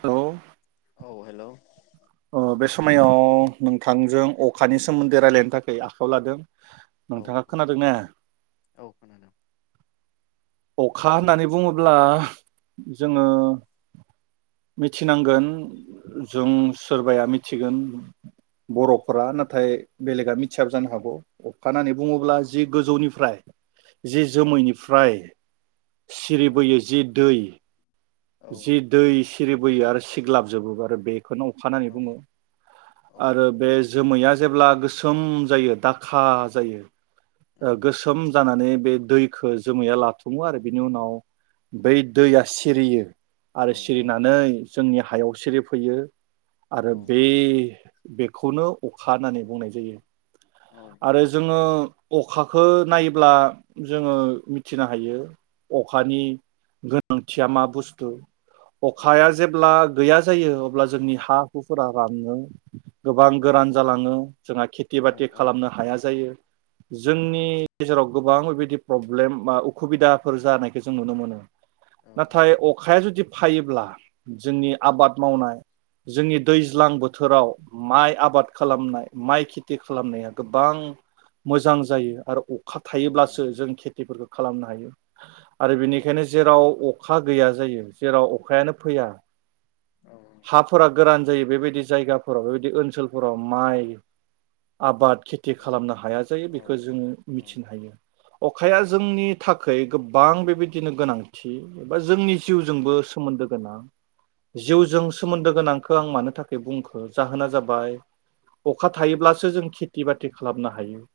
Hello औ hello अ बे समायाव नोंथांजों अखानि सोमोन्दै रायलायनो थाखाय आखायाव लादों। औ नोंथाङा हागोन खोनादों ना औ खोनादों अखा होननानै बुङोब्ला जोङो मिथिनांगोन जों सोरबाया मिथिगोन बर'फोरा नाथाय बेलेगा मिथियाबो जानो हागौ अखा होननानै औ बुङोब्ला जि गोजौनिफ्राय जे औ जोमैनिफ्राय औ सिरिबोयो जि दै औ जि दै सिरिबोयो आरो सिग्लाबजोबोबो आरो खोनो अखा होननानै औ बुङो औ आरो बे जोमैया जेब्ला गोसोम जायो दाखा जायो औ ओ गोसोम जानानै बे दैखो जोमैया लाथुमो आरो बिनि उनाव बै दैया सिरियो औ आरो सिरिनानै जोंनि हायाव सिरि फैयो औ आरो बे बेख खौनो अखा होननानै बुंनाय जायो। आरो जोङो अखाखो नायोब्ला जोङो मिथिनो हायो अखानि गोनांथिया मा बुस्थु अखाया जेब्ला गैया जायो अब्ला जोंनि हा हुफोरा राननो गोबां गोरान जालाङो जोंहा खेथि बाथि खालामनो हाया जायो औ जोंनि गेजेराव गोबां बेबायदि प्रब्लेम बा उखुबिदाफोर जानायखौ जों नुनो मोनो। नाथाय अखाया जुदि फायोब्ला जोंनि आबाद मावनाय जोंनि दैज्लां बोथोराव माइ आबाद खालामनाय माइ खेथि खा खालामनाया गोबां मोजां जायो आरो अ खा औ औ थायोब्लासो जों खेथिफोरखौ खालामनो हायो आरो बेनिखायनो जेराव अखा गैया जायो जेराव अखायानो फैया हाफोरा गोरान जायो बेबायदि जायगाफोराव बेबायदि ओनसोलफोराव माइ आबाद खेथि खालामनो हाया जायो बेखौ जों मिथिनो हायो अखाया जोंनि थाखै गोब बां बेबायदिनो गोनांथि एबा जोंनि जिउजोंबो सोमोन्दो गोनां औ जिउजों सोमोन्दो गोनां खो आं मानो थाखाय बुंखो? जाहोना जाबाय अखा थायोब्लासो जों खेथि बाथि खालामनो हायो।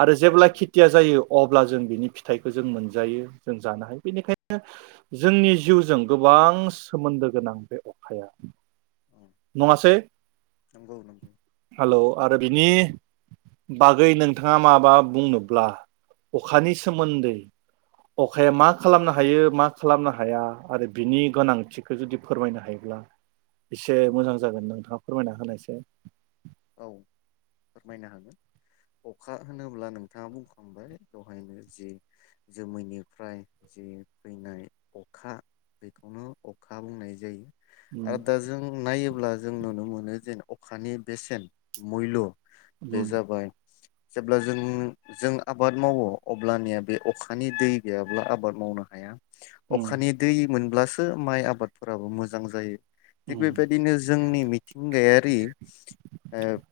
आरो जेब्ला खेथिया जायो अ अब्ला जों बिनि फिथाइखौ जों मोनजायो जों जानो हायो बेनिखायनो जोंनि जिउजों गोबां सोमोन्दो गोनां बे अखाया। नङासै? नंगौ नंगौ हेलौ आरो बिनि बागै नोंथाङा माबा बुंनोब्ला अखानि सोमोन्दै अखाया मा खालामनो हायो मा खालामनो हाया आरो बिनि गोनांथिखौ जुदि फोरमायनो हायोब्ला एसे मोजां जागोन नोंथाङा फोरमायना होनायसै? औ फोरमायनो हागोन अखा होनोब्ला नोंथाङा बुंखांबाय दहायनो जि जोमैनिफ्राय जि फैनाय अखा बेखौनो अखा बुंनाय जायो। उम आ दा जों नायोब्ला जों नुनो मोनो जेन अखानि बेेसेन मैल्य बे उम जाबाय जेब्ला जों जों आबाद मावो अब्लानिया बे अखानि दै गैयाब्ला आबाद मावनो हाया। उम अखानि दै मोनब्लासो माइ आबादफोराबो मोजां जायो। थिग उम बेबायदिनो जोंनि मिथिंगायारि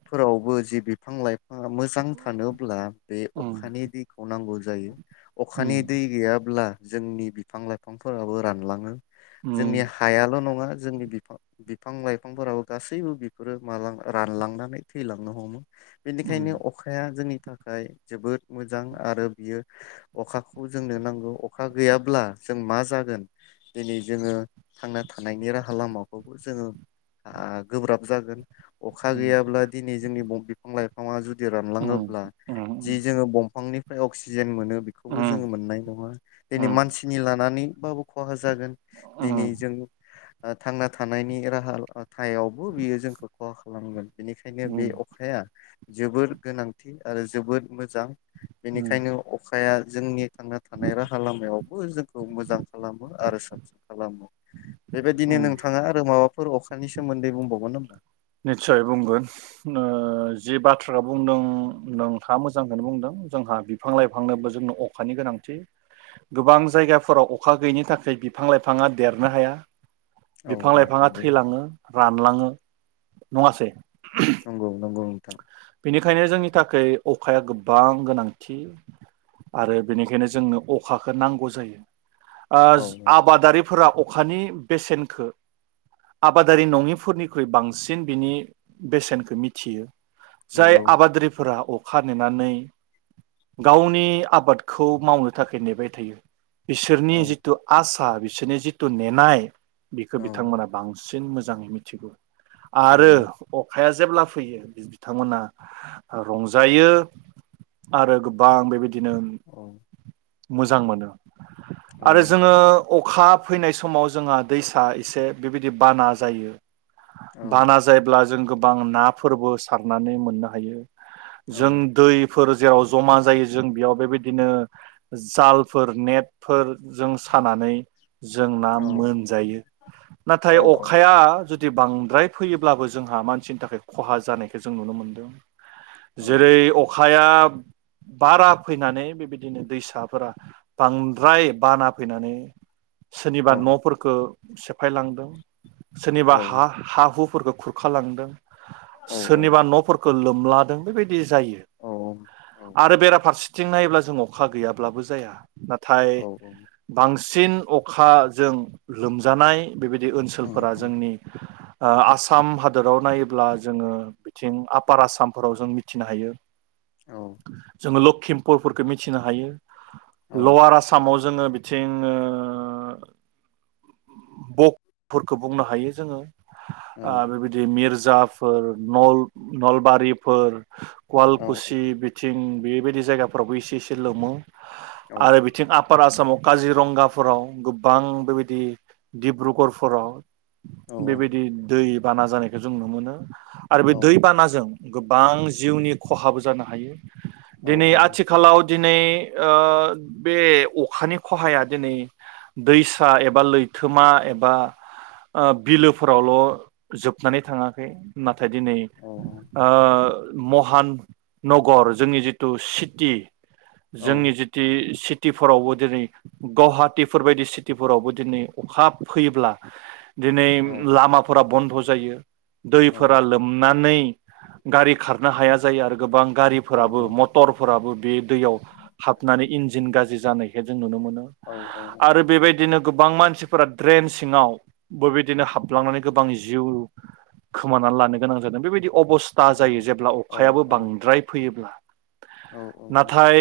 फोरावबो जि बिफां लाइ फांआ मोजां थानोब्ला बे उम अखानि दैखौ नांगौ जायो। उम अखानि दै गैयाब्ला जोंनि बिफां लाइफांफोराबो रानलाङो। जोंनि उम हायाल' नङा जोंनि बिफां बिफां लाइफांफोराबो गासैबो बिफोरो मालाबा रानलांनानै थैलांनो हमो। उम बेनिखायनो अखाया जोंनि थाखाय जोबोद मोजां आरो बियो अखाखौ जोंनो नांगौ अखा गैयाब्ला जों मा जागोन दिनै जोङो थांना थानायनि राहा लामाखौबो जोङो आ गोब्राब जागोन। अखा उम गैयाब्ला दिनै जोंनि बिफां लाइफां फांआ जु दि उम रानलाङोब्ला उम जि जोङो बंफांनि अक्सिजेन मोन नो बेखौबो उम जोङो मोननाय नङा दिनै उम मानसिनि लानानैबाबो खहा जागोन। दिनै जों थांना थानायनि राहा थायावबो बियो जोंखौ खहा खालामगोन। बिनिखायनो उम बे अखाया जोबोर गोनांथि आरो जोबोर मोजां। उम बेनिखायनो अखाया जोंनि थांना थानाय राहा लामायाव बो जोंखौ मोजां खालामो आरो साबसिन खालामो। बेबायदिनो उम नोंथाङा आरो माबा फोर अखानि सोमोन्दै बुंबावगोन नामा? निस्सय बुंगोन ओ जि बाथ्राखौ बुंदों नोंथाङा मोजांखौनो बुंदों जोंहा बिफां लाइफांनोबो जोंनो अखानि गोनांथि। गोबां जायगाफोराव अखा गैयिनि थाखाय बिफां लाइफाङा देरनो हाया। औ बिफां औ लाइफाङा नंगौ थैलाङो रानलाङो। नङासै? नंगौ नंगौ। [inaudible] बेनिखायनो जोंनि थाखाय अखाया गोबां गोनांथि आरो बेनिखायनो जोंनो अखाखो नांगौ जायो। ओ औ आबादारिफोरा अखानि बेसेनखो आबादारि नङिफोरनिख्रुइ बांसिन बिनि बेसेनखो मिथियो। जाय नंगौ आबादारिफोरा अ खा गावनि आबादखौ मावनो थाखाय नेबाय थायो बिसोरनि औ जिथु आस सा बिसोरनि जिथु नेनाय बिखौ औ बिथांमोना बांसि न मोजाङै मिथिगौ। आरो नंगौ अ खाया जेब्ला फैयो बिथांमोना रंजायो आरो गोबां बेबायदि नो औ मोजां मोनो। औ आरो जोङो अखा फैनाय समाव जोंहा दैसा एसे बेबायदि बाना जायो। औ बाना जायोब्ला जों गोबां ना फोरबो सारनानै मोननो हायो। जों दै फोर जेराव जमा जायो जों बेयाव बेबायदिनो जालफोर नेटफोर जों सानानै जोंना औ मोनजायो। नाथाय औ अखाया जु दि बांद्राय फैयोब्लाबो जोंहा मानसिनि थाखाय खहा जानाय जों नुनो मोन्दों जेरै अ अखाया बारा फैनानै बेबायदिनो दैसाफोरा बांद्राय बाना फैनानै औ सोरनिबा न'फोरखौ सेफायलांदों। सोरनिबा हा-हा हु फोरखौ खुरखालांदों औ औ सोरनिबा न'फोरखौ लोब लादों बेबायदि दि जायो औ आरो बेराफारसे थिं नायोब्ला जों अखा गैयाब्लाबो जाया नाथाय औ बां सिन अखाजों लोमजानाय बेबायदि औ ओनसोलफोरा औ जोंनि ओ आसाम हादोराव नायोब्ला जोङो बिथिं आफपार आसामफोराव जों मिथिनो हायो औ जोङो ल' फोरखौ मिथिनो हायो औ लवार आसामाव जोङो थिं ओ बकफोरखौ बुंनो हायो जोङो। ओ औ बेबायदि मिरज जाफोर नल-नलबारिफोर कवालकुसि बिथि थिं बेबायदि जायगाफ्रावबो इसे एसे लोमो। औ आरो बिथिं आफ पार आसामाव काजिरंगाफोराव गोबां बेबायदि डिब्रुगरफोराव बेबायदि दै बाना जानायखौ जों नु मोनो। आरो बे दै बानाजों गोबां जिउनि खहाबो जानो हायो। औ दिनै औ आथिखालाव दिनै ओ बे अखानि खहाया दिनै दैसा एबा लैथोमा एबा बिलोफोरावल' जोबनानै थाङाखै नाथ नाथाय दिनै ओ महान नगर जोंनि जिथु सिटि जोंनि जिति सित टिफोरावबो दिनै गुवाहाटिफोर बदि सिटिफोरावबो दिनै अखााब फैयोब्ला दिनै लामाफोरा बन्द' जायो दै फोरा लोमनानै गारि खारनो हाया जायो आरो गोबां गारिफोराबो मटरफोराबो बे दैयाव हाबनानै इन्जिन गाज्रि जानायखाय जों नुनो मोन नो आरो बेबायदिनो गोबां मानसिफोरा ड्रेन सिङाव बेबायदिनो हाबलांनानै गोबां जिउ खोमानानै लानो गोनां जादों बेबायदि अबस्था जायो जेब्ला अखायाबो औ बांद्राय फैयोब्ला नाथाय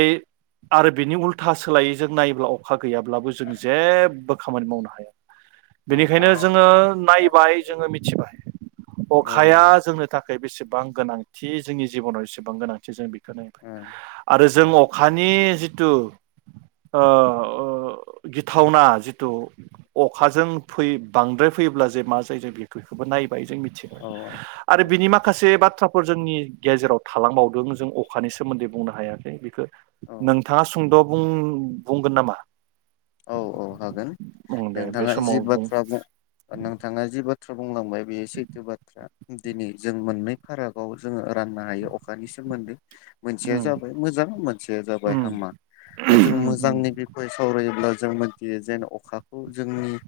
आरो बिनि उल्था सोलायैजों नायोब्ला अखा गैयाब्लाबो जों जेबो खामानि मावनो हाया औ बेनिखायनो जोङो नायबाय जोङो मिथिबाय अखाया जोंनो थाख थाखाय बेसेबां गोनांथि जोंनि जिबनाव जेसेबां गोनांथि जों बे खोनबाय आरो जों अखानि जि जिथु गिथावना ओ ओ जिथु अखाजों बांद्राय फैयोब्ला जे मा जायो जों बेखौबो नायबाय जों आरो बिनि माखासे बाथ थ्राफोर जोंनि गेजेराव थालांबावदों जों अखानि सोमोन्दै बुंनो हायाखै बेखौ नोंथाङा सुंद' बुं-बुंगोन नामा? औ औ हागोन बुं दे बे नोंथाङा जि समाव बाथ्रा बुं नोंथाङा जि बा बाथ्रा बुंलांबाय बेयो सैथो बाथ्रा दिनै जों मोननै फारागआव जोङो राननो हायो अखानि सोमोन्दै मोनसेया उम जाबाय मोजां मोनसेया जाबाय उम हामा दा जों उम उम मोजांनि बिखय सावरायो। जों मिथियो जेन अखाखौ जोंनि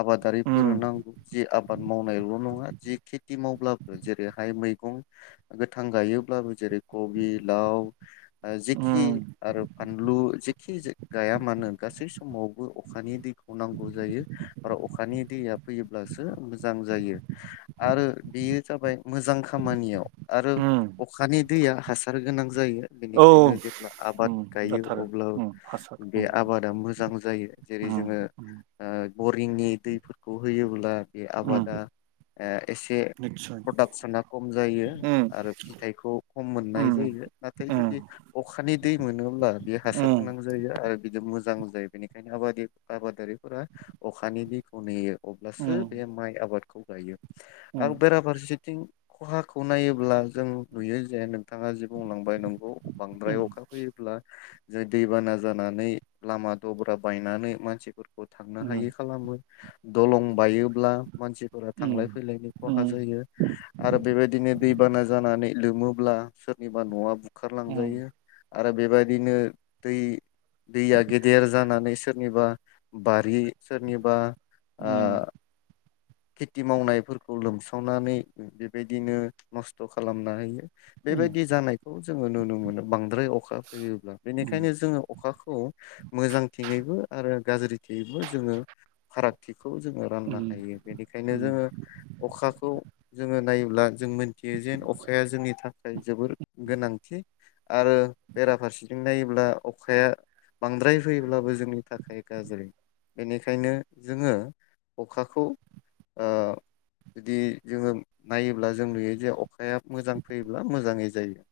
आबादारिफोर नांगौ जि आबाद मावनायल नङा जि खेथि मावब्लाबो जेरैहाय मैगं गोथां गायोब्लाबो जेरै कबि लाव। जेखि उम आरो फानलु जेखि जो गाया मानो गासै समावबो अखानि दैखौ नांगौ जायो आरो अखानि दैया फैयोब्लासो मोजां जायो आरो बेयो जाबाय मोजां खामानियाव। आरो उम अखानि दैया हासार गोनां जायो औ बेनिखायनो जेब्ला आबाद उम गायो जाथारो अब्ला उम हासार बे उम आबादा मोजां मोजां जायो जेरै जोङो उम बरिंनि दैफोरखौ होयो [unintelligible] बे उम आबादा एसे निस्सय प्रदाक्सना खम जायो उम आरो फिथाइखौ खम मोननाय उम जायो नाथाय उम जुदि अखानि दै मोनोब्ला बे हासार उम गोनां जायो आरो बिदि मोजां जायो बेनिखायनो आबादरि आबादारिफोरा अखानि दैखौ नेयो। अब्लासो उम बे माइ आबाद खौ गायो। आं उम बेराफारसेथिं बिथिं खहाखौ नायोब्ला जों नुयो जे नों नोंथांङा जि बुंलांबाय नोंगौ बांद्राय उम अखा फैयोब्ला जे दैबाना जानानै लामा दब्रा बायनानै मानसि फोरखौ थांनो उम हायै खालामो। दलं बायो। ब्ला मानसिफोरा थांलाय उम फैलायनि खहा उम जायो आरो बेबायदिनो दैबाना जानानै लोमो अब्ला सोरनिबा नआ बु बुखार लांजायो। आरो बेबायदिनो दै दैआ गे देर जानानै सोरनिबा बारि सोरनिबा ओ उम खेथि मावनायफोरखौ लोमसावनानै बेबायदिनो नस्थ' खालामना होयो। उम बेबायदि जानायखौ जोङो नुनो मोनो बांद्राय अखा फैयोब्ला बेनिखायनो जोङो अखाखौ मोजांथिंङैबो आरो गाज्रि थियैबो जोङो फारागथिग खौ जोङो राननो उम हायो। बेनिखायनो उम जोङो अखाखौ जोङो नायोब ब्ला जों मिथियो जेन अखाया जोंनि थाखाय जोबोर गोनांथि आरो बेराफारसेथिं नायोब्ला अखाया बांद्राय फैयोब्लाबो जोंनि थाखाय गाज्रि बेनिखायनो जोङो अखाखौ। ओ जुदि जोङो नायोब्ला जों नुयो जे अखाया मोजां फैयोब्ला मोजाङै जायो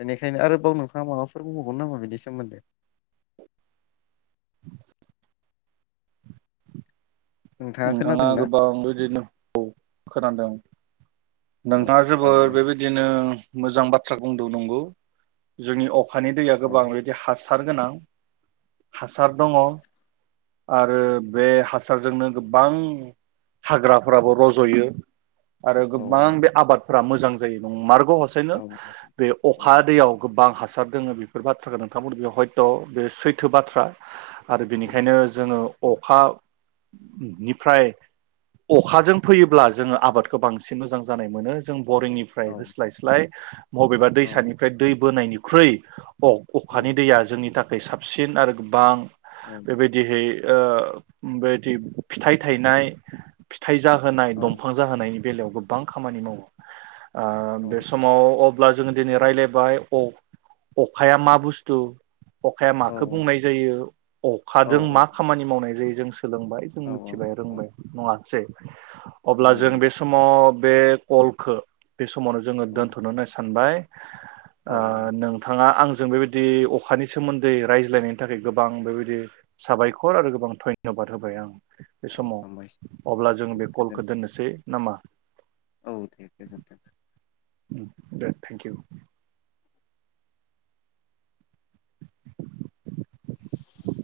बेनिखायनो आरोबाव नोंथाङा माबाफोर बुंबावगोन नामा बेनि सोमोन्दै। [inaudible] नोंथाङा गोबां बेदिनो खोनादों औ नोंथाङा औ जोबोद दे बेबायदिनो मोजां बाथ्रा बुंदों नंगौ जोंनि अख खानि दैया औ गोबां इदि हास सार गोनां हासार दङ आरो बे हासारजोंनो गोबां हाग्राफ्राबो रज'यो। आरो औ गोबां बे आबाद फोरा मोजां जायो नंमार गौ हसायैनो औ बे औ अखा दैयाव गोबां हा सार दोङो बेफोर बाथ्राखौ नोंथांङा बुंदों बेयावहयथ' बे सैथो बाथ्रा। आरो उम बिनिखायनो जोङो अखा निफ्राय अखाजों फैयोब्ला जोङो आबादखौ बांसिन मोजां जानाय मोनो जों औ बरिंनिफ्राय होस्लायस्लाय [inaudible] बबेबा औ दैसानिफ्राय दैब बोनायनिख्रुइ अ-अखानि उम दैया जोंनि थाख खाय साबसिन आरो गोबां औ बेबायदिहै ओ बेद दि‌ फिथाइ थायनाय फि थाइ जाहोनाय औ दंफां जाहोनायनि बेलायाव गोबां खामानि मावो। ओ औ बे समाव अब ब्ला जोङो दिनै रायलायबाय अख-अखाया मा बुस्थु। अखाया औ माखो बुंनाय जायो? औ अखाजों मा खामानि मावनाय जायो? जों सोलों बाय जों औ मिथिबाय औ रोंबाय नङा सै अब्ला नंगौ जों बे समाव बे कलखो बे समावनो जोङो उम दोन्थ'नो होनना सानबाय। औ ओ जागोन दे नोंथाङा आं जों बेबायदि अखानि सोमोन्दै रायज्लायनायनि थाखाय गोबां बेबायदि साबायखर आरो गोबां धय धन्यबाद होबाय आं। बे औ हामबायसै समाव अब्ला जों बे कलखौ गोजोनथों दोननोसै नामा? औ दे गोजोन्थों। दे थेंक इउ। गोजोनथों